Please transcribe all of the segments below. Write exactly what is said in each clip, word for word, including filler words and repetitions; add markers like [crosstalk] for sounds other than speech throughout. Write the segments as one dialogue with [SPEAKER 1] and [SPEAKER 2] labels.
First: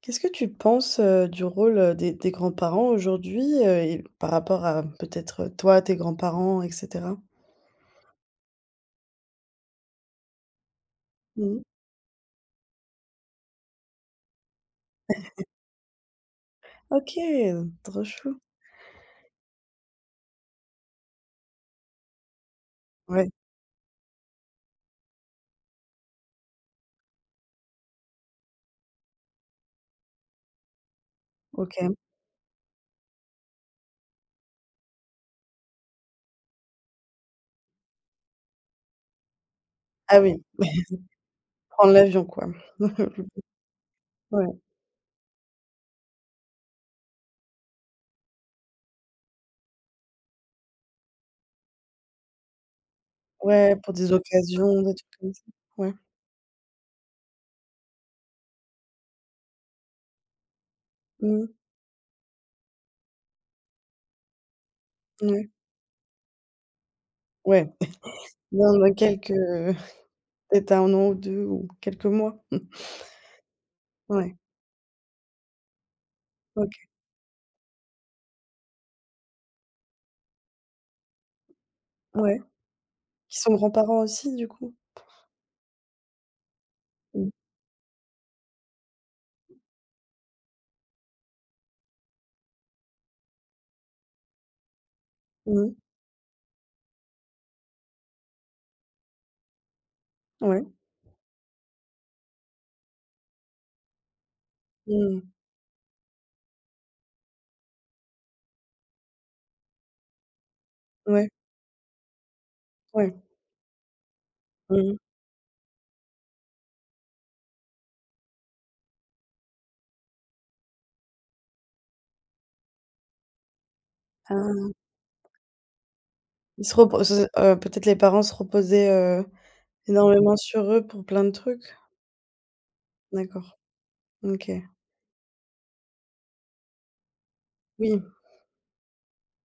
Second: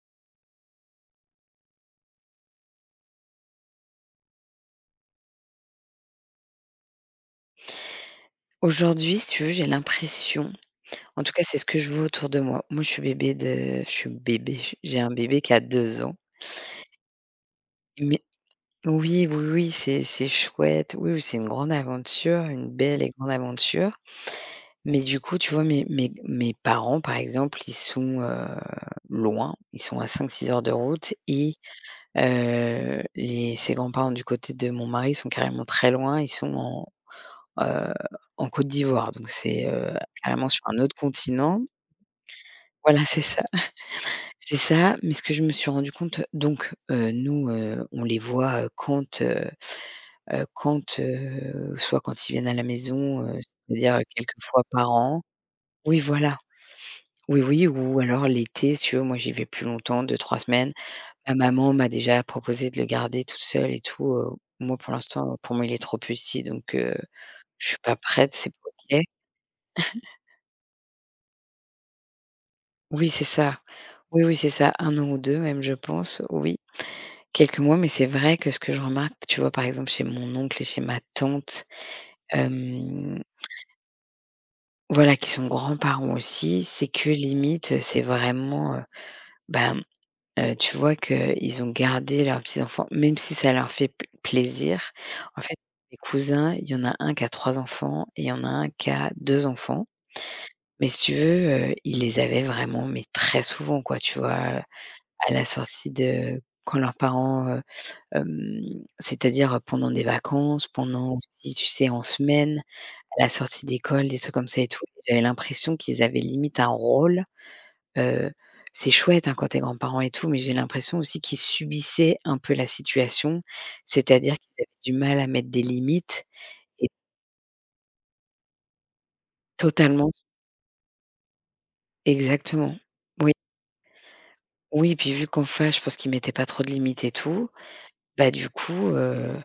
[SPEAKER 1] Qu'est-ce que tu penses, heu, du rôle, heu, des des grands-parents aujourd'hui, heu, et par rapport à peut-être, heu, toi, tes grands-parents et cetera?
[SPEAKER 2] Aujourd'hui, si tu veux, j'ai l'impression, en tout cas, c'est
[SPEAKER 1] Mmh.
[SPEAKER 2] ce que je vois autour de moi. Moi, je suis bébé de je suis bébé, j'ai un bébé qui a deux ans.
[SPEAKER 1] OK, trop
[SPEAKER 2] Mais
[SPEAKER 1] chou.
[SPEAKER 2] oui, oui, oui, c'est c'est chouette. Oui, oui, c'est une grande aventure, une belle et
[SPEAKER 1] Ouais.
[SPEAKER 2] grande aventure. Mais du coup, tu vois, mes mes mes parents, par exemple, ils sont, heu, loin. Ils sont à cinq, six heures de route, et
[SPEAKER 1] OK.
[SPEAKER 2] heu, les ses grands-parents du côté de mon mari sont carrément très loin. Ils sont en, heu, en Côte d'Ivoire, donc c'est, heu,
[SPEAKER 1] Ah oui,
[SPEAKER 2] carrément sur un autre
[SPEAKER 1] [laughs]
[SPEAKER 2] continent.
[SPEAKER 1] prendre l'avion, quoi.
[SPEAKER 2] Voilà, c'est
[SPEAKER 1] [laughs]
[SPEAKER 2] ça,
[SPEAKER 1] Ouais,
[SPEAKER 2] c'est ça. Mais ce que je me suis rendu compte, donc, heu, nous, heu, on les voit, heu, quand, heu heu, quand, heu, soit quand ils viennent à la maison, heu,
[SPEAKER 1] ouais, pour
[SPEAKER 2] c'est-à-dire, heu,
[SPEAKER 1] des
[SPEAKER 2] quelques fois
[SPEAKER 1] occasions,
[SPEAKER 2] par
[SPEAKER 1] des trucs
[SPEAKER 2] an.
[SPEAKER 1] comme ça. Ouais.
[SPEAKER 2] Oui, voilà. Oui, oui, ou alors l'été, si tu veux, moi j'y vais plus longtemps, deux, trois semaines. Ma
[SPEAKER 1] Mmh.
[SPEAKER 2] maman m'a déjà proposé de le garder tout seul et tout, heu. Moi, pour l'instant,
[SPEAKER 1] Ouais.
[SPEAKER 2] pour moi, il est trop petit, donc, heu, je
[SPEAKER 1] Ouais,
[SPEAKER 2] suis pas prête, c'est pas
[SPEAKER 1] dans dans
[SPEAKER 2] OK.
[SPEAKER 1] quelques [laughs] peut-être un an ou deux ou quelques mois.
[SPEAKER 2] Oui, c'est ça. Oui,
[SPEAKER 1] Ouais,
[SPEAKER 2] oui, c'est ça. Un an ou deux, même, je pense, oui.
[SPEAKER 1] OK.
[SPEAKER 2] Quelques mois, mais c'est vrai que ce que je remarque, tu vois, par exemple, chez mon oncle et chez ma tante,
[SPEAKER 1] Ouais,
[SPEAKER 2] hem,
[SPEAKER 1] qui sont grands-parents aussi du coup?
[SPEAKER 2] voilà, qui sont grands-parents aussi, c'est que
[SPEAKER 1] Mmh.
[SPEAKER 2] limite, heu, c'est vraiment, heu, ben, heu, tu vois qu'ils ont gardé leurs petits-enfants, même si ça leur fait p plaisir. En fait,
[SPEAKER 1] Mmh.
[SPEAKER 2] mes cousins, il y en a un qui a trois enfants et il y en a un qui a deux enfants.
[SPEAKER 1] Ouais.
[SPEAKER 2] Mais si tu veux, heu, ils les avaient vraiment, mais très souvent, quoi, tu vois?
[SPEAKER 1] Mmh.
[SPEAKER 2] À la sortie de quand leurs parents, Hem, c'est-à-dire, pendant des vacances, pendant
[SPEAKER 1] Ouais,
[SPEAKER 2] aussi, tu sais, en semaine,
[SPEAKER 1] ouais.
[SPEAKER 2] à la sortie d'école, des trucs comme ça et tout.
[SPEAKER 1] Mmh.
[SPEAKER 2] J'avais l'impression qu'ils avaient limite un rôle, heu, c'est chouette, hein, quand tu es grand-parent et tout, mais j'ai l'impression aussi qu'ils subissaient un peu la situation, c'est-à-dire qu'ils avaient
[SPEAKER 1] Ah.
[SPEAKER 2] du mal à mettre des limites,
[SPEAKER 1] Ils se
[SPEAKER 2] et
[SPEAKER 1] reposent heu, Peut-être les parents se reposaient, heu,
[SPEAKER 2] totalement
[SPEAKER 1] énormément sur eux pour plein de trucs?
[SPEAKER 2] exactement. Oui,
[SPEAKER 1] D'accord, OK.
[SPEAKER 2] oui, puis vu qu'enfin, je pense qu'ils mettaient pas trop de limites et tout,
[SPEAKER 1] Oui,
[SPEAKER 2] bah, du coup, heu,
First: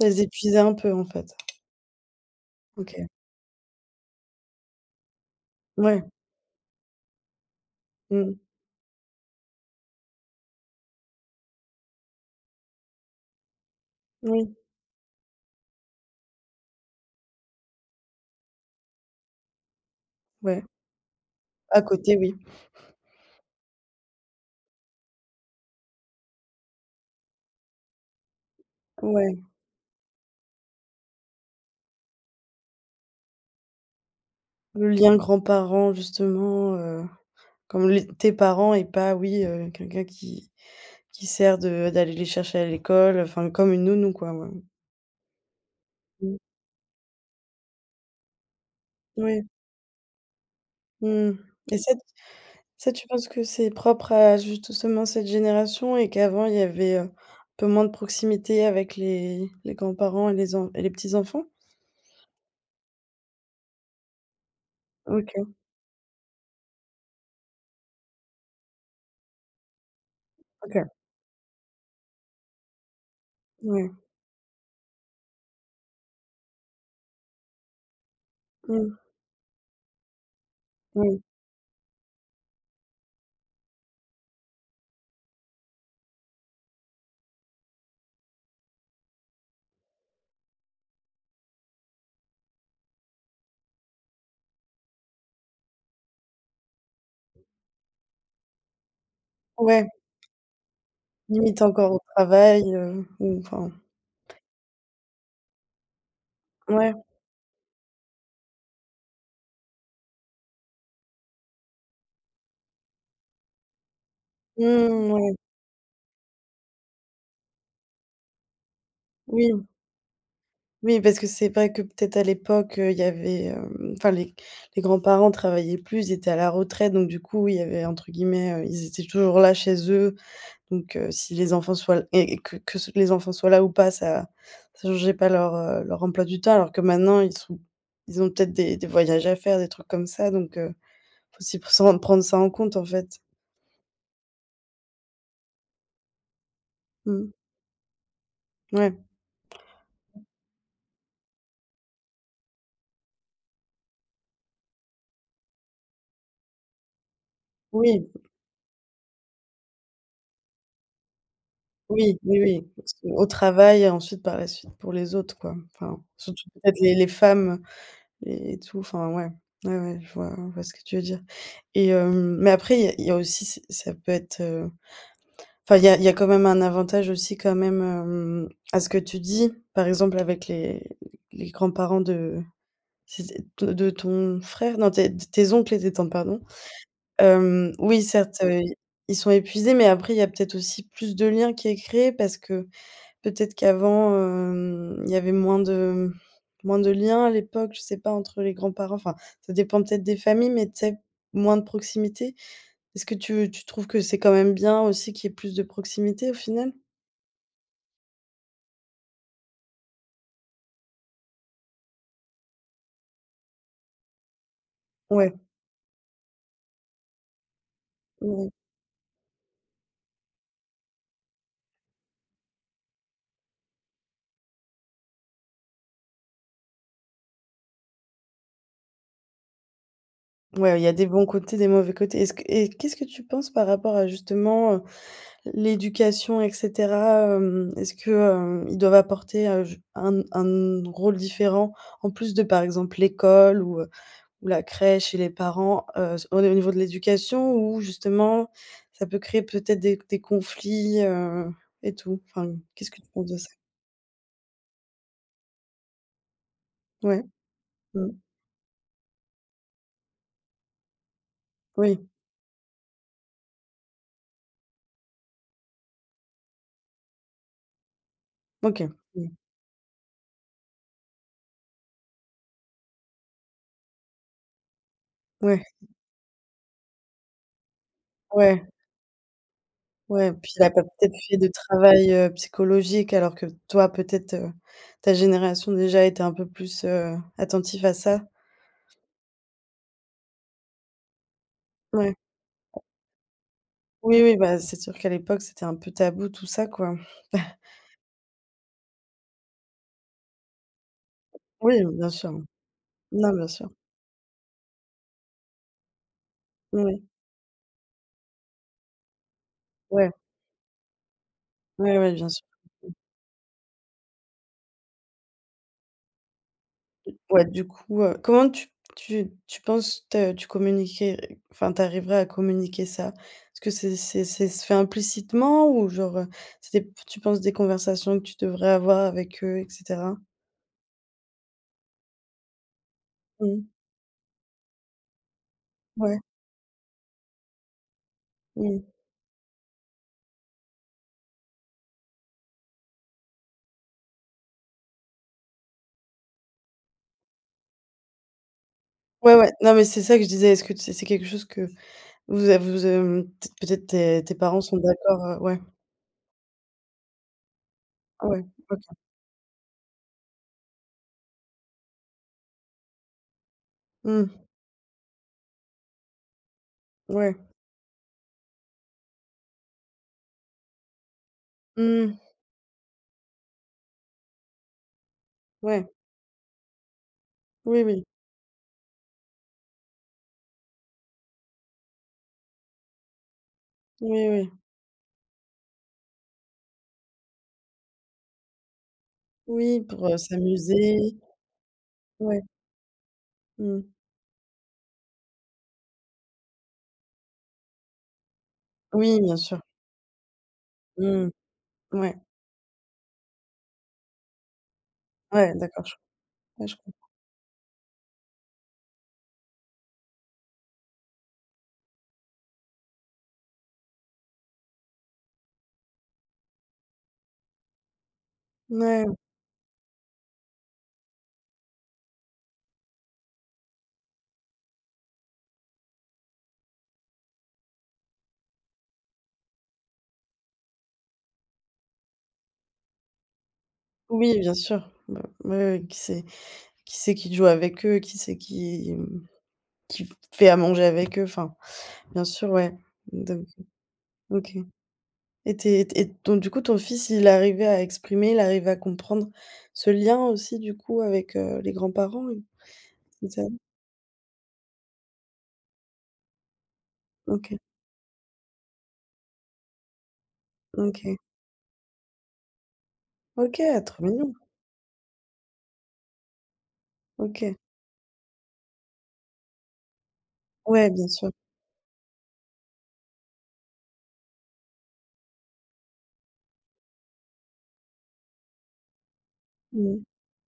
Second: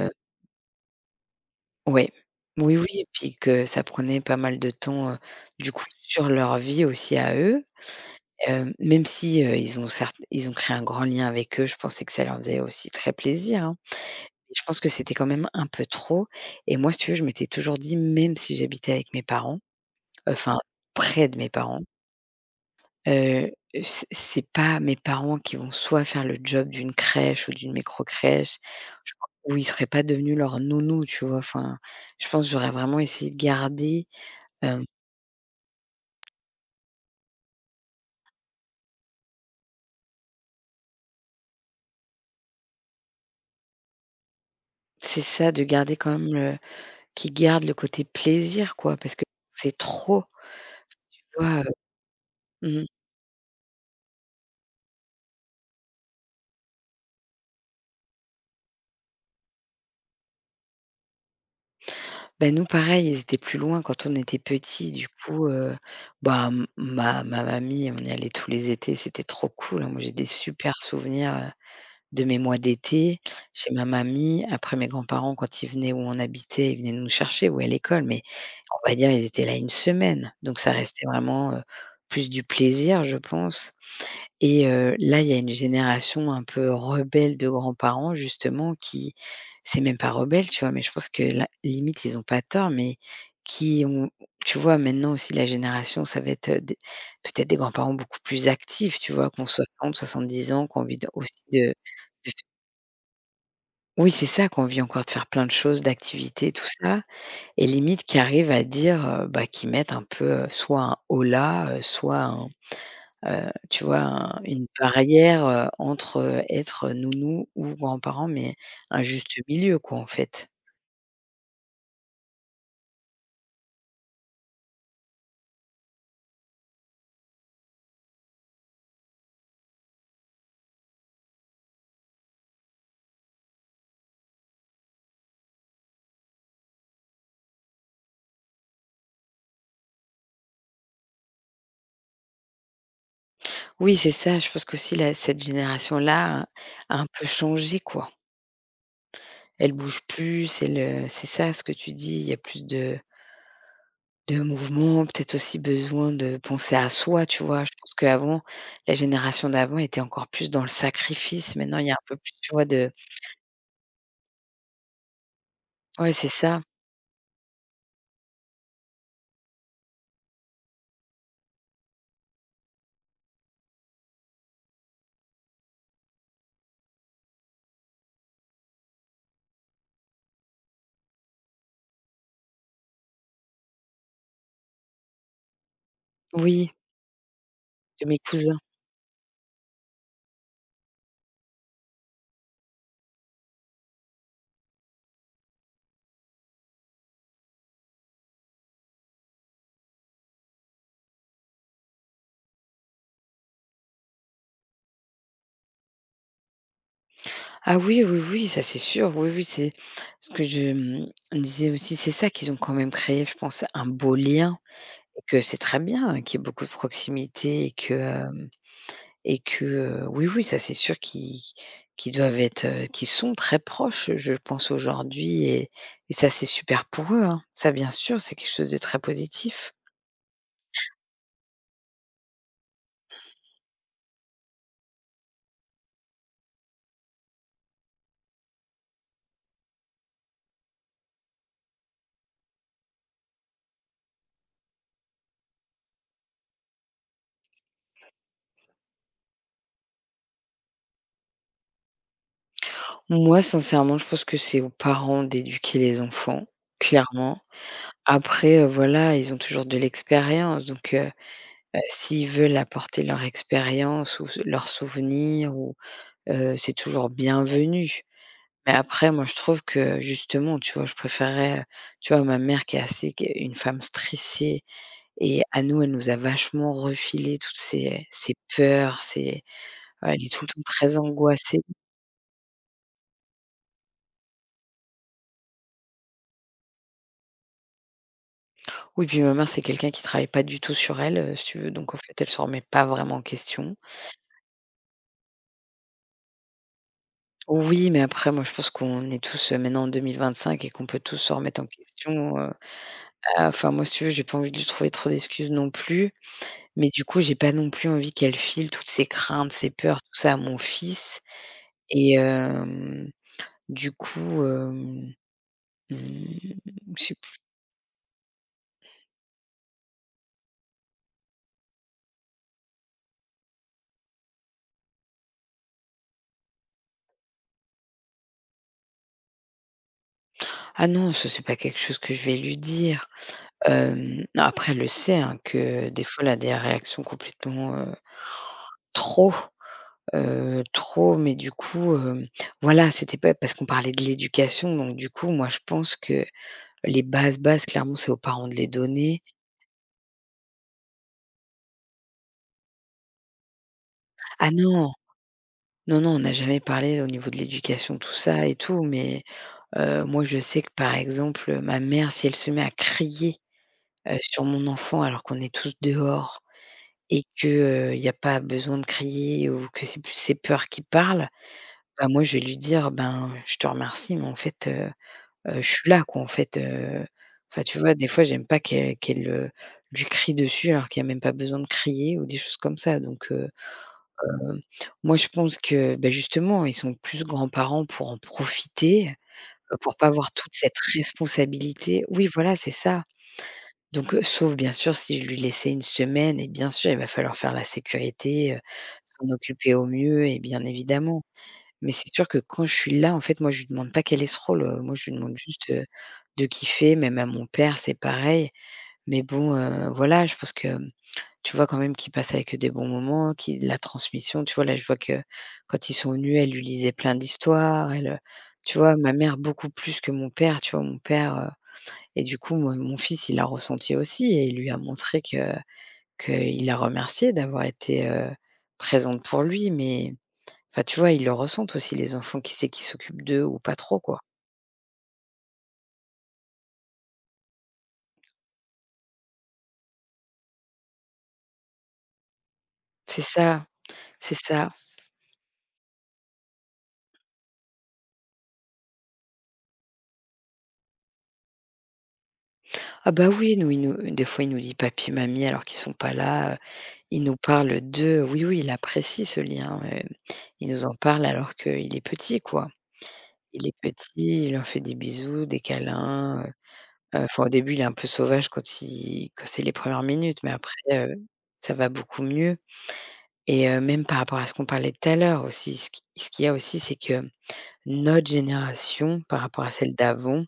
[SPEAKER 1] ça les épuisait un peu, en fait.
[SPEAKER 2] ouais. Oui, oui,
[SPEAKER 1] OK.
[SPEAKER 2] et puis que ça prenait pas mal de temps, heu, du coup,
[SPEAKER 1] Ouais,
[SPEAKER 2] sur leur vie aussi à eux.
[SPEAKER 1] mmh,
[SPEAKER 2] Hem, même si, heu, ils ont certes ils ont créé un grand lien avec eux, je pensais que ça leur faisait aussi très plaisir, hein. Mais
[SPEAKER 1] oui,
[SPEAKER 2] je pense que c'était quand même un peu trop, et moi, si tu veux, je m'étais toujours dit, même si j'habitais avec mes parents, enfin,
[SPEAKER 1] ouais.
[SPEAKER 2] près de mes parents,
[SPEAKER 1] À côté, oui.
[SPEAKER 2] heu, c'est c'est pas mes parents qui vont soit faire le job d'une crèche ou d'une microcrèche, je pense,
[SPEAKER 1] Ouais,
[SPEAKER 2] ou ils seraient pas devenus leur nounou, tu vois? Enfin, je pense j'aurais vraiment essayé de garder. Hem,
[SPEAKER 1] le lien grands-parents, justement, heu, comme les tes parents et pas, oui, heu, quelqu'un qui qui sert de d'aller les chercher à l'école, enfin, comme une nounou, quoi, ouais.
[SPEAKER 2] c'est ça, de garder quand même
[SPEAKER 1] Mmh,
[SPEAKER 2] le qui garde le côté plaisir, quoi, parce que
[SPEAKER 1] oui,
[SPEAKER 2] c'est trop, tu
[SPEAKER 1] mmh.
[SPEAKER 2] vois?
[SPEAKER 1] et ça
[SPEAKER 2] Heu, mmh. Mh.
[SPEAKER 1] Ça, tu penses que c'est propre à justement cette génération et qu'avant il y avait, heu, un peu moins de proximité avec les les grands-parents et les en et les petits-enfants?
[SPEAKER 2] Bah, nous, pareil, ils étaient plus loin quand on était petits, du coup,
[SPEAKER 1] OK,
[SPEAKER 2] heu, bah, m ma ma mamie, on y allait tous les étés, c'était trop cool, hein. Moi, j'ai des super
[SPEAKER 1] OK.
[SPEAKER 2] souvenirs, heu, de mes mois d'été chez ma
[SPEAKER 1] Ouais.
[SPEAKER 2] mamie. Après, mes grands-parents, quand ils venaient où on habitait, ils venaient nous chercher ou à l'école, mais on
[SPEAKER 1] Mmh.
[SPEAKER 2] va dire, ils étaient là une semaine, donc ça restait
[SPEAKER 1] Oui.
[SPEAKER 2] vraiment, heu, plus du plaisir, je pense. Et heu, là, il y a une génération un peu rebelle de grands-parents, justement, qui, c'est même pas rebelle, tu vois? Mais je pense que là, limite, ils ont pas tort, mais qui ont, tu vois? Maintenant aussi la génération, ça va être, heu, des peut-être des grands-parents beaucoup plus actifs, tu vois? Qu'on ont
[SPEAKER 1] Ouais,
[SPEAKER 2] soixante soixante-dix ans, qu'on ont envie de aussi
[SPEAKER 1] limite
[SPEAKER 2] de
[SPEAKER 1] encore au
[SPEAKER 2] de
[SPEAKER 1] travail, heu, ou enfin,
[SPEAKER 2] oui, c'est ça, qu'on ont envie encore de faire plein de choses, d'activités, tout ça,
[SPEAKER 1] ouais.
[SPEAKER 2] et limite qui arrivent à dire, heu, bah, qui mettent un peu, heu, soit un holà, heu, soit un Heu, tu vois, un une
[SPEAKER 1] Mmh, ouais.
[SPEAKER 2] barrière, heu, entre, heu, être nounou ou grand-parent, mais un juste
[SPEAKER 1] Oui,
[SPEAKER 2] milieu, quoi, en fait.
[SPEAKER 1] oui, parce que c'est vrai que peut-être à l'époque, heu, il y avait, hem, enfin les les grands-parents travaillaient plus, ils étaient à la retraite, donc du coup, il y avait entre guillemets, heu, ils étaient toujours là chez eux. Donc, heu, si les enfants soient et et que que les enfants soient là ou pas, ça ça changeait pas leur, heu, leur emploi du temps. Alors que maintenant, ils sont ils ont peut-être des des voyages à faire, des trucs comme ça, donc, heu, faut aussi s'en prendre ça en compte, en fait.
[SPEAKER 2] Oui, c'est ça, je pense qu'aussi là, cette génération-là a un peu
[SPEAKER 1] Mmh.
[SPEAKER 2] changé, quoi.
[SPEAKER 1] Ouais.
[SPEAKER 2] Elle bouge plus, elle, heu c'est ça ce que tu dis, il y a plus de de mouvement, peut-être aussi besoin de penser à soi, tu vois? Je pense
[SPEAKER 1] Oui,
[SPEAKER 2] qu'avant, la génération d'avant était encore plus dans le sacrifice, maintenant il y a un peu
[SPEAKER 1] oui,
[SPEAKER 2] plus,
[SPEAKER 1] oui,
[SPEAKER 2] tu vois,
[SPEAKER 1] oui.
[SPEAKER 2] de
[SPEAKER 1] Parce qu'au travail et ensuite par la suite pour les autres, quoi. Enfin,
[SPEAKER 2] ouais, c'est
[SPEAKER 1] surtout
[SPEAKER 2] ça.
[SPEAKER 1] peut-être les les femmes et tout, enfin, ouais. Ouais, ouais, je vois je vois ce que tu veux dire et hem, mais après, il y a il y a aussi, c'est ça peut être, Enfin, il y a il y a quand même un avantage aussi quand même, hem, à ce que tu dis. Par exemple avec les les grands-parents de, c'était de de ton frère? Non, tes tes oncles et tes tantes, pardon.
[SPEAKER 2] Oui,
[SPEAKER 1] Hem, oui,
[SPEAKER 2] de mes
[SPEAKER 1] certes,
[SPEAKER 2] cousins.
[SPEAKER 1] heu, ils sont épuisés, mais après il y a peut-être aussi plus de liens qui est créé parce que peut-être qu'avant, hem, il y avait moins de moins de liens à l'époque, je sais pas, entre les grands-parents. Enfin, ça dépend peut-être des familles, mais tu sais, moins de proximité. Est-ce que tu tu trouves que c'est quand même bien aussi qu'il y ait plus de proximité au final?
[SPEAKER 2] Ah oui, oui, oui, ça c'est sûr. Oui, oui, c'est ce que je me disais aussi, c'est ça qu'ils ont quand même créé, je pense, un beau lien, et
[SPEAKER 1] Ouais,
[SPEAKER 2] que c'est très bien, hein, qu'il y ait beaucoup de proximité, et que,
[SPEAKER 1] ouais,
[SPEAKER 2] hem et que, heu, oui, oui, ça c'est sûr qu'ils qu'ils doivent être, heu, qu'ils sont très proches, je pense, aujourd'hui, et et ça c'est super pour eux, hein. Ça, bien sûr, c'est quelque chose de très positif.
[SPEAKER 1] ouais, il y a des bons côtés, des mauvais côtés. Est-ce que et Qu'est-ce que tu penses par rapport à justement, heu, l'éducation et cetera, hem, est-ce que, hem, ils doivent apporter, heu, j un un rôle différent en plus de, par exemple, l'école ou, heu, ou la crèche et les parents, heu, s au niveau de l'éducation ou justement ça peut créer peut-être des des conflits, heu, et tout? Enfin, qu'est-ce que tu penses de
[SPEAKER 2] Moi,
[SPEAKER 1] ça?
[SPEAKER 2] sincèrement, je pense que c'est aux parents d'éduquer les enfants,
[SPEAKER 1] Ouais,
[SPEAKER 2] clairement.
[SPEAKER 1] mmh,
[SPEAKER 2] Après, heu, voilà, ils ont toujours de l'expérience, donc, Heu,
[SPEAKER 1] oui,
[SPEAKER 2] s'ils veulent apporter leur expérience, ou s leurs souvenirs, ou heu, c'est toujours bienvenu. Mais
[SPEAKER 1] OK,
[SPEAKER 2] après, moi,
[SPEAKER 1] mmh,
[SPEAKER 2] je trouve que justement, tu vois, je préférerais, heu, tu vois, ma mère qui est assez qui est une femme stressée, et à
[SPEAKER 1] ouais,
[SPEAKER 2] nous, elle nous a vachement refilé toutes ses ses
[SPEAKER 1] ouais.
[SPEAKER 2] peurs, ses ouais, elle est
[SPEAKER 1] Ouais,
[SPEAKER 2] tout
[SPEAKER 1] puis
[SPEAKER 2] le temps
[SPEAKER 1] il a pas
[SPEAKER 2] très
[SPEAKER 1] peut-être fait de
[SPEAKER 2] angoissée.
[SPEAKER 1] travail, heu, psychologique alors que toi peut-être, heu, ta génération déjà était un peu plus, heu, attentif à ça.
[SPEAKER 2] Oui, puis ma mère, c'est quelqu'un qui travaille pas du tout sur elle, heu, si tu veux, donc en
[SPEAKER 1] Ouais.
[SPEAKER 2] fait, elle se remet pas vraiment en question.
[SPEAKER 1] Oui, oui, bah, c'est sûr qu'à l'époque c'était un peu tabou tout ça, quoi.
[SPEAKER 2] Oui, mais après, moi, je pense qu'on est tous, heu, maintenant en deux mille vingt-cinq, et qu'on peut tous se remettre en
[SPEAKER 1] Oui, bien sûr.
[SPEAKER 2] question.
[SPEAKER 1] Non, bien
[SPEAKER 2] Ah,
[SPEAKER 1] sûr.
[SPEAKER 2] enfin, moi, si tu veux, j'ai pas envie de lui trouver trop d'excuses non plus, mais du
[SPEAKER 1] Oui,
[SPEAKER 2] coup, j'ai pas non plus envie qu'elle file toutes ses craintes, ses peurs,
[SPEAKER 1] ouais,
[SPEAKER 2] tout ça, à mon fils,
[SPEAKER 1] ouais, ouais,
[SPEAKER 2] et
[SPEAKER 1] bien sûr.
[SPEAKER 2] hem, du coup, hem, mmh, je sais p.
[SPEAKER 1] Ouais, du coup, heu, comment tu tu tu penses te tu communiquer? Enfin, tu arriverais à communiquer ça? Est-ce que c'est c'est c'est se fait implicitement ou genre, heu, c'est des tu penses des conversations que tu devrais avoir avec eux et cetera?
[SPEAKER 2] Ah non, ça, c'est pas quelque chose que je vais lui dire.
[SPEAKER 1] Mmh,
[SPEAKER 2] Hem, non, après, elle le sait, hein, que des
[SPEAKER 1] ouais.
[SPEAKER 2] fois, elle a des réactions complètement, heu,
[SPEAKER 1] Mmh.
[SPEAKER 2] trop, heu, trop, mais du coup, hem, voilà, c'était pas parce qu'on parlait de l'éducation, donc du coup, moi, je pense que les bases, bases, clairement, c'est aux parents de les donner.
[SPEAKER 1] Ouais, ouais. Non, mais c'est ça que je disais. Est-ce que c'est c'est quelque chose que vous a vous, hem, peut-être peut-être tes tes
[SPEAKER 2] Ah
[SPEAKER 1] parents sont
[SPEAKER 2] non,
[SPEAKER 1] d'accord, heu, ouais.
[SPEAKER 2] non, non, on n'a jamais parlé au niveau de l'éducation, tout
[SPEAKER 1] Ah ouais,
[SPEAKER 2] ça et
[SPEAKER 1] OK.
[SPEAKER 2] tout, mais heu, moi, je sais que, par exemple, ma mère, si elle se met à crier, heu,
[SPEAKER 1] Mmh.
[SPEAKER 2] sur mon enfant, alors qu'on est tous dehors, et
[SPEAKER 1] Ouais.
[SPEAKER 2] que, heu, il y a pas besoin de crier, ou que c'est plus ses peurs qui parlent, bah,
[SPEAKER 1] Mmh.
[SPEAKER 2] moi, je vais lui dire: «Ben, je te remercie, mais en fait, heu heu, je
[SPEAKER 1] Ouais.
[SPEAKER 2] suis là, quoi, en fait, heu». Enfin, tu
[SPEAKER 1] Oui,
[SPEAKER 2] vois,
[SPEAKER 1] oui.
[SPEAKER 2] des fois, j'aime pas qu'elle qu'elle, heu, lui crie dessus, alors qu'il y a même pas besoin de crier, ou des choses comme ça, donc heu
[SPEAKER 1] Oui, oui.
[SPEAKER 2] Hem, moi, je pense que, beh, justement, ils sont plus grands-parents pour en profiter, heu,
[SPEAKER 1] Oui,
[SPEAKER 2] pour
[SPEAKER 1] pour,
[SPEAKER 2] pas
[SPEAKER 1] heu,
[SPEAKER 2] avoir toute cette
[SPEAKER 1] s'amuser.
[SPEAKER 2] responsabilité. Oui,
[SPEAKER 1] Ouais.
[SPEAKER 2] voilà, c'est ça.
[SPEAKER 1] Mmh.
[SPEAKER 2] Donc, heu, sauf bien sûr si je lui laissais une semaine, et bien sûr, il va falloir faire la sécurité, heu,
[SPEAKER 1] Oui,
[SPEAKER 2] s'en
[SPEAKER 1] bien sûr.
[SPEAKER 2] occuper au mieux, et bien évidemment.
[SPEAKER 1] Mmh.
[SPEAKER 2] Mais c'est
[SPEAKER 1] Ouais.
[SPEAKER 2] sûr que quand je suis là, en fait, moi, je lui demande pas quel est ce rôle, heu, moi, je lui demande
[SPEAKER 1] Ouais,
[SPEAKER 2] juste,
[SPEAKER 1] d'accord,
[SPEAKER 2] heu,
[SPEAKER 1] je
[SPEAKER 2] de
[SPEAKER 1] ouais, je
[SPEAKER 2] kiffer.
[SPEAKER 1] comprends.
[SPEAKER 2] Même à mon père, c'est pareil. Mais bon, heu, voilà, je pense que tu vois quand même qu'ils passaient avec eux des bons moments, qui la transmission, tu vois? Là, je vois que quand ils sont venus, elle lui lisait plein d'histoires, elle, heu, tu vois?
[SPEAKER 1] Ouais.
[SPEAKER 2] Ma mère beaucoup plus que mon père, tu vois? Mon père, heu et du coup, moi, mon fils, il l'a ressenti aussi, et il lui a montré que qu'il a remercié d'avoir été, heu, présente pour lui, mais enfin, tu vois, ils le ressentent aussi les enfants, qui c'est qui s'occupent d'eux ou pas trop, quoi.
[SPEAKER 1] Oui, bien sûr. Bah, ouais, ouais, qui c'est qui c'est qui joue avec eux, qui c'est qui, mmh, qui fait à manger avec eux, enfin, bien sûr, ouais.
[SPEAKER 2] C'est
[SPEAKER 1] Donc,
[SPEAKER 2] ça, c'est
[SPEAKER 1] OK.
[SPEAKER 2] ça.
[SPEAKER 1] Et tes et et donc du coup, ton fils, il arrivait à exprimer, il arrivait à comprendre ce lien aussi du coup avec, heu, les grands-parents? Il
[SPEAKER 2] Ah bah
[SPEAKER 1] faisait
[SPEAKER 2] oui, nous, il nous des fois, il nous dit: «Papi, mamie», alors qu'ils sont pas là. Il nous
[SPEAKER 1] OK,
[SPEAKER 2] parle de oui, oui, il apprécie ce lien, heu, il nous en
[SPEAKER 1] OK.
[SPEAKER 2] parle alors qu'il est petit, quoi.
[SPEAKER 1] OK,
[SPEAKER 2] Il est
[SPEAKER 1] ah, trop mignon.
[SPEAKER 2] petit, il leur fait des bisous, des câlins, heu, heu, enfin, au
[SPEAKER 1] OK.
[SPEAKER 2] début, il est un peu sauvage quand il quand c'est les premières minutes, mais après,
[SPEAKER 1] Ouais, bien
[SPEAKER 2] heu,
[SPEAKER 1] sûr.
[SPEAKER 2] ça va beaucoup mieux. Et heu, même par rapport à ce qu'on parlait tout à l'heure aussi, ce qui ce qu'il y a aussi, c'est que notre génération par rapport à celle
[SPEAKER 1] Mmh.
[SPEAKER 2] d'avant,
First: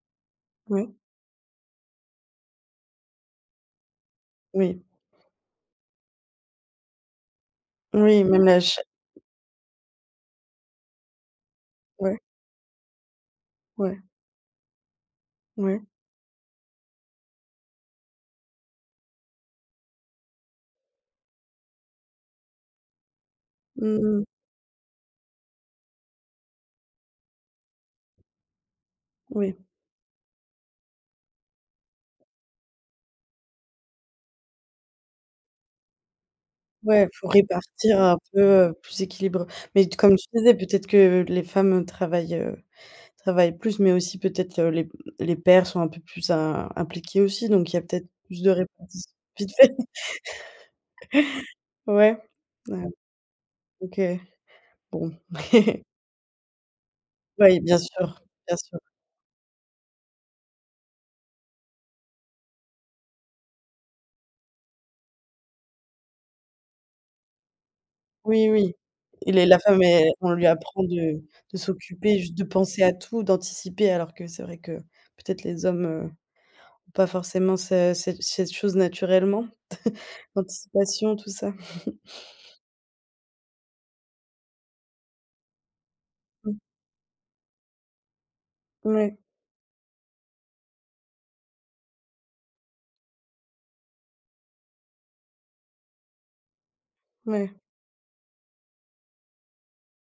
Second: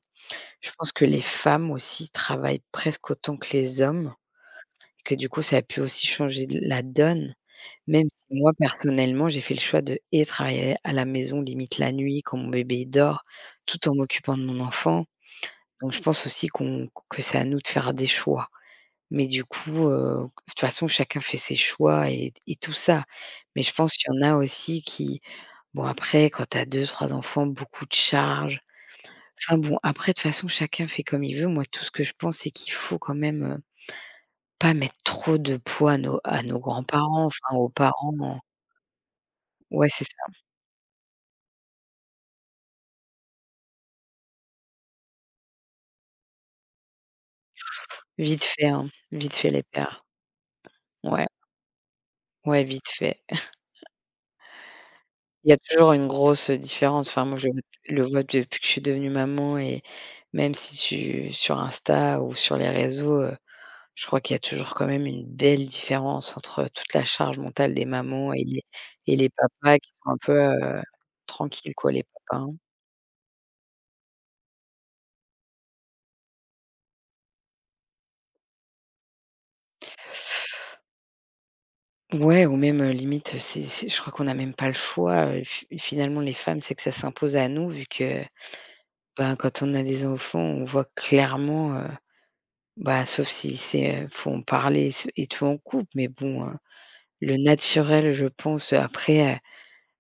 [SPEAKER 2] je
[SPEAKER 1] Ouais.
[SPEAKER 2] pense que les femmes aussi travaillent presque autant que les hommes,
[SPEAKER 1] Oui.
[SPEAKER 2] que du coup, ça a pu aussi changer la donne. Même
[SPEAKER 1] Oui,
[SPEAKER 2] si
[SPEAKER 1] même
[SPEAKER 2] moi,
[SPEAKER 1] la cha
[SPEAKER 2] personnellement, j'ai fait le choix de et travailler à la maison, limite la
[SPEAKER 1] ouais,
[SPEAKER 2] nuit quand mon bébé il dort, tout en
[SPEAKER 1] ouais,
[SPEAKER 2] m'occupant de mon enfant.
[SPEAKER 1] ouais.
[SPEAKER 2] Donc je pense aussi qu'on que c'est à nous de faire des choix. Mais du coup, heu, de toute façon, chacun fait ses choix et et tout ça. Mais je pense
[SPEAKER 1] Mmh,
[SPEAKER 2] qu'il
[SPEAKER 1] mh.
[SPEAKER 2] y en a aussi qui bon, après quand tu as deux trois enfants, beaucoup de charges.
[SPEAKER 1] Oui.
[SPEAKER 2] Enfin bon, après de toute façon, chacun fait comme il veut. Moi, tout ce que je pense, c'est qu'il faut quand même, heu, pas mettre trop de poids à nos à nos
[SPEAKER 1] Ouais,
[SPEAKER 2] grands-parents,
[SPEAKER 1] faut
[SPEAKER 2] enfin aux
[SPEAKER 1] répartir un
[SPEAKER 2] parents.
[SPEAKER 1] peu, heu, plus équilibré. Mais
[SPEAKER 2] Ouais,
[SPEAKER 1] t
[SPEAKER 2] c'est
[SPEAKER 1] comme tu
[SPEAKER 2] ça.
[SPEAKER 1] disais, peut-être que les femmes travaillent, heu, travaillent plus, mais aussi peut-être, heu, les les pères sont un peu plus im impliqués aussi, donc il y a peut-être plus
[SPEAKER 2] Vite
[SPEAKER 1] de
[SPEAKER 2] fait, hein,
[SPEAKER 1] répartition.
[SPEAKER 2] vite fait
[SPEAKER 1] Vite
[SPEAKER 2] les
[SPEAKER 1] fait.
[SPEAKER 2] paires. Ouais,
[SPEAKER 1] Ouais,
[SPEAKER 2] ouais,
[SPEAKER 1] ouais,
[SPEAKER 2] vite fait.
[SPEAKER 1] OK, bon.
[SPEAKER 2] Il y a toujours
[SPEAKER 1] [laughs]
[SPEAKER 2] une grosse différence. Enfin, moi, je
[SPEAKER 1] Oui, bien
[SPEAKER 2] le
[SPEAKER 1] sûr,
[SPEAKER 2] vois
[SPEAKER 1] bien
[SPEAKER 2] depuis que je
[SPEAKER 1] sûr.
[SPEAKER 2] suis devenue maman. Et même si tu sur Insta ou sur les réseaux, heu, je crois qu'il y a toujours quand même une belle différence entre toute la charge mentale des mamans et
[SPEAKER 1] Oui,
[SPEAKER 2] les
[SPEAKER 1] oui.
[SPEAKER 2] et les
[SPEAKER 1] Il est la
[SPEAKER 2] papas
[SPEAKER 1] femme
[SPEAKER 2] qui
[SPEAKER 1] est
[SPEAKER 2] sont un
[SPEAKER 1] On
[SPEAKER 2] peu,
[SPEAKER 1] lui
[SPEAKER 2] heu,
[SPEAKER 1] apprend de de
[SPEAKER 2] tranquilles quoi, les
[SPEAKER 1] s'occuper, juste
[SPEAKER 2] papas,
[SPEAKER 1] de
[SPEAKER 2] hein.
[SPEAKER 1] penser à tout, d'anticiper, alors que c'est vrai que peut-être les hommes, heu, ont pas forcément ce cette cette chose naturellement, l'anticipation, tout ça.
[SPEAKER 2] Ouais ou même, heu, limite, c'est c'est je crois qu'on n'a même pas le choix, heu, fi finalement les
[SPEAKER 1] Mmh.
[SPEAKER 2] femmes, c'est que ça s'impose à nous vu que
[SPEAKER 1] Ouais,
[SPEAKER 2] ben, quand on a des enfants, on voit clairement, heu, bah, sauf si c'est, heu, faut en parler s et tout en couple, mais bon, heu, le
[SPEAKER 1] ouais,
[SPEAKER 2] naturel, je pense, heu, après, heu,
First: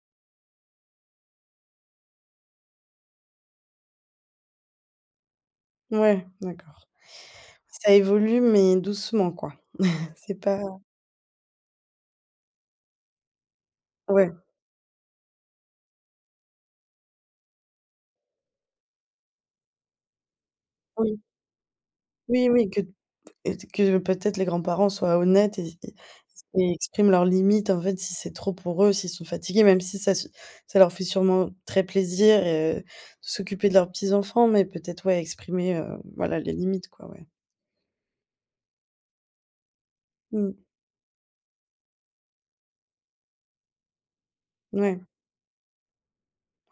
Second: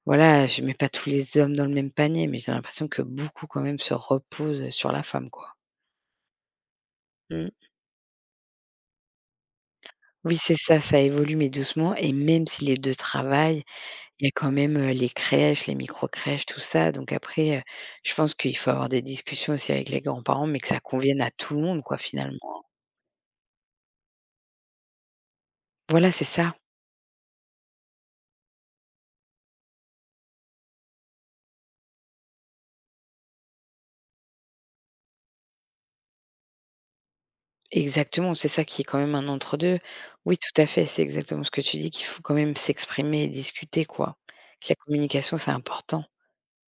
[SPEAKER 2] voilà, je mets pas tous les hommes dans le même panier, mais j'ai l'impression que beaucoup quand même se reposent sur la femme, quoi.
[SPEAKER 1] ouais, d'accord.
[SPEAKER 2] Mmh.
[SPEAKER 1] Ça évolue mais doucement, quoi. [laughs] C'est
[SPEAKER 2] Oui, c'est
[SPEAKER 1] pas
[SPEAKER 2] ça, ça évolue, mais doucement. Et même si les deux travaillent, il y a
[SPEAKER 1] Ouais,
[SPEAKER 2] quand même, heu, les crèches, les micro-crèches, tout ça, donc après, heu, je pense qu'il faut avoir des discussions aussi avec les grands-parents, mais que ça
[SPEAKER 1] oui,
[SPEAKER 2] convienne à tout le monde, quoi, finalement.
[SPEAKER 1] oui, oui, que. Et t que peut-être les grands-parents soient honnêtes et et
[SPEAKER 2] Voilà, c'est ça.
[SPEAKER 1] et expriment leurs limites, en fait, si c'est trop pour eux, s'ils sont fatigués, même si ça su ça leur fait sûrement très plaisir et de s'occuper de leurs petits-enfants, mais peut-être, ouais, exprimer, heu, voilà, les limites, quoi, ouais.
[SPEAKER 2] Exactement, c'est ça qui est quand même un entre-deux. Oui, tout
[SPEAKER 1] Mmh.
[SPEAKER 2] à fait, c'est exactement ce que tu dis, qu'il faut quand même s'exprimer et discuter, quoi. Que la
[SPEAKER 1] Ouais,
[SPEAKER 2] communication, c'est important.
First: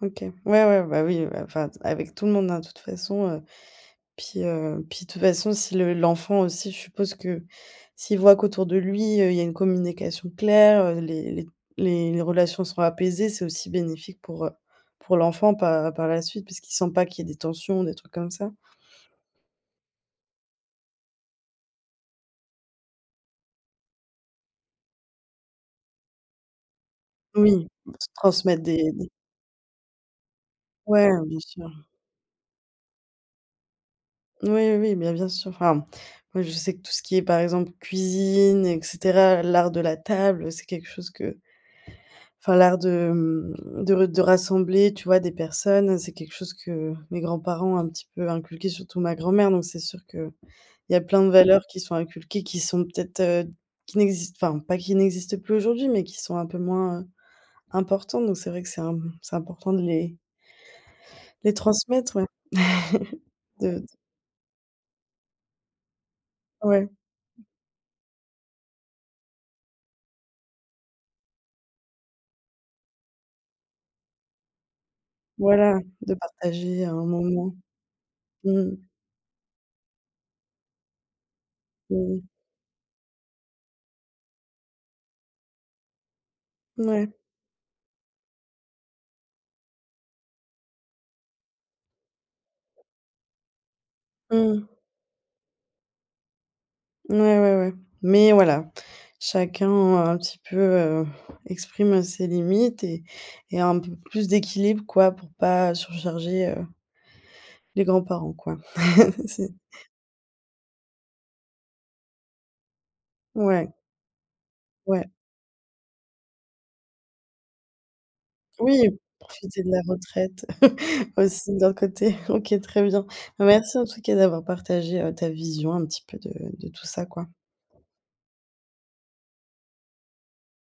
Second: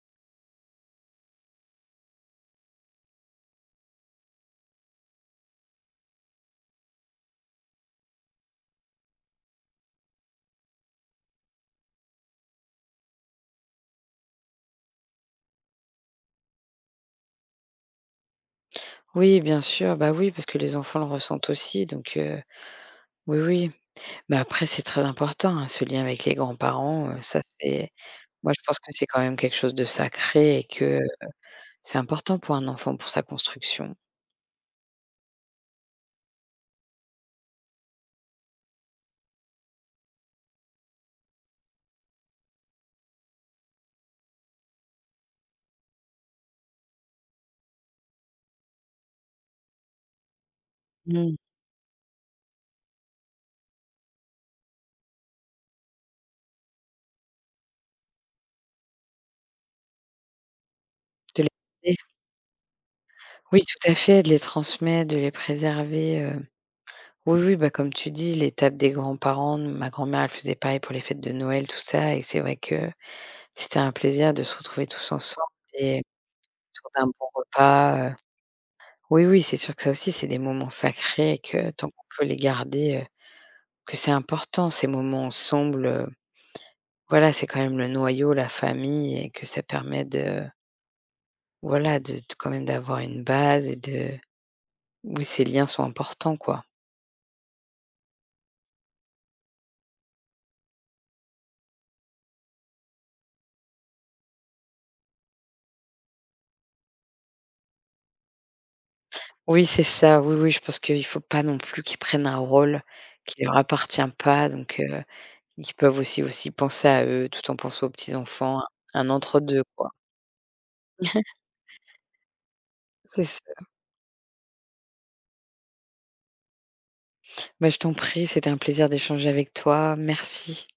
[SPEAKER 1] OK. Ouais, ouais, bah, oui, bah, enfin, avec tout le monde, hein, de toute façon. heu Puis, heu, puis de toute façon, si le l'enfant aussi, je suppose que s'il voit qu'autour de lui, heu, il y a une communication claire, heu, les les les les relations sont apaisées, c'est aussi bénéfique pour, heu, pour l'enfant par par la suite, parce qu'il sent pas qu'il y ait des tensions, des trucs comme ça.
[SPEAKER 2] Oui, bien sûr, bah oui, parce que les enfants le ressentent aussi, donc heu, oui, oui. Mais après, c'est très important, hein, ce lien avec les grands-parents, heu, ça,
[SPEAKER 1] Oui,
[SPEAKER 2] c'est
[SPEAKER 1] se
[SPEAKER 2] moi, je
[SPEAKER 1] transmettre
[SPEAKER 2] pense
[SPEAKER 1] des,
[SPEAKER 2] que c'est
[SPEAKER 1] des
[SPEAKER 2] quand même quelque chose de sacré et que
[SPEAKER 1] ouais, bien sûr.
[SPEAKER 2] c'est important pour un enfant, pour sa construction.
[SPEAKER 1] Oui, oui, oui, bien bien sûr. Enfin, moi, je sais que tout ce qui est, par exemple, cuisine et cetera, l'art de la table, c'est quelque chose que. Enfin, l'art de, mmh, de re de rassembler, tu vois, des personnes, c'est quelque chose que mes grands-parents ont un petit peu inculqué, surtout ma grand-mère, donc c'est sûr qu'il y a plein de
[SPEAKER 2] Mmh,
[SPEAKER 1] valeurs qui sont inculquées, qui sont peut-être, heu, qui n'existent, enfin, pas, qui n'existent plus aujourd'hui, mais qui sont un peu moins, heu, importantes, donc c'est vrai que c'est im c'est important de les
[SPEAKER 2] de les
[SPEAKER 1] les
[SPEAKER 2] garder.
[SPEAKER 1] transmettre, ouais,
[SPEAKER 2] Oui,
[SPEAKER 1] de de
[SPEAKER 2] tout à fait, de les transmettre, de les préserver, heu.
[SPEAKER 1] ouais,
[SPEAKER 2] Oui, oui, bah, comme tu dis, l'étape des grands-parents, ma grand-mère, elle faisait pareil pour les fêtes de Noël, tout ça et c'est vrai que c'était un plaisir de se retrouver tous ensemble
[SPEAKER 1] voilà,
[SPEAKER 2] et
[SPEAKER 1] de partager
[SPEAKER 2] autour
[SPEAKER 1] un
[SPEAKER 2] d'un bon
[SPEAKER 1] moment.
[SPEAKER 2] repas, heu.
[SPEAKER 1] Mmh,
[SPEAKER 2] Oui, oui, c'est sûr que ça aussi, c'est des moments sacrés et que tant qu'on
[SPEAKER 1] mmh,
[SPEAKER 2] peut les garder, heu, que c'est important ces moments ensemble, heu.
[SPEAKER 1] mouais.
[SPEAKER 2] Voilà, c'est quand même le noyau, la famille et que ça permet de voilà, de de quand même d'avoir une base et de
[SPEAKER 1] Mmh.
[SPEAKER 2] oui, ces liens sont importants, quoi.
[SPEAKER 1] Ouais, ouais, ouais. Mais voilà, chacun euh, un petit peu, heu, exprime ses limites et et un peu plus d'équilibre, quoi, pour pas surcharger, heu, les grands-parents, quoi. [laughs] C'est
[SPEAKER 2] Oui, c'est ça, oui, oui, je pense qu'il faut pas non plus qu'ils prennent un rôle qui leur
[SPEAKER 1] Ouais,
[SPEAKER 2] appartient pas, donc heu,
[SPEAKER 1] ouais.
[SPEAKER 2] ils peuvent aussi aussi penser à eux tout en pensant aux petits-enfants,
[SPEAKER 1] Oui,
[SPEAKER 2] un entre
[SPEAKER 1] profiter
[SPEAKER 2] deux,
[SPEAKER 1] de la
[SPEAKER 2] quoi.
[SPEAKER 1] retraite [laughs] aussi d'un côté. [laughs] OK, très bien.
[SPEAKER 2] C'est ça.
[SPEAKER 1] Merci en tout cas d'avoir partagé, heu, ta vision un petit peu de de tout ça, quoi.
[SPEAKER 2] Bah, je t'en prie, c'était un plaisir d'échanger avec toi. Merci.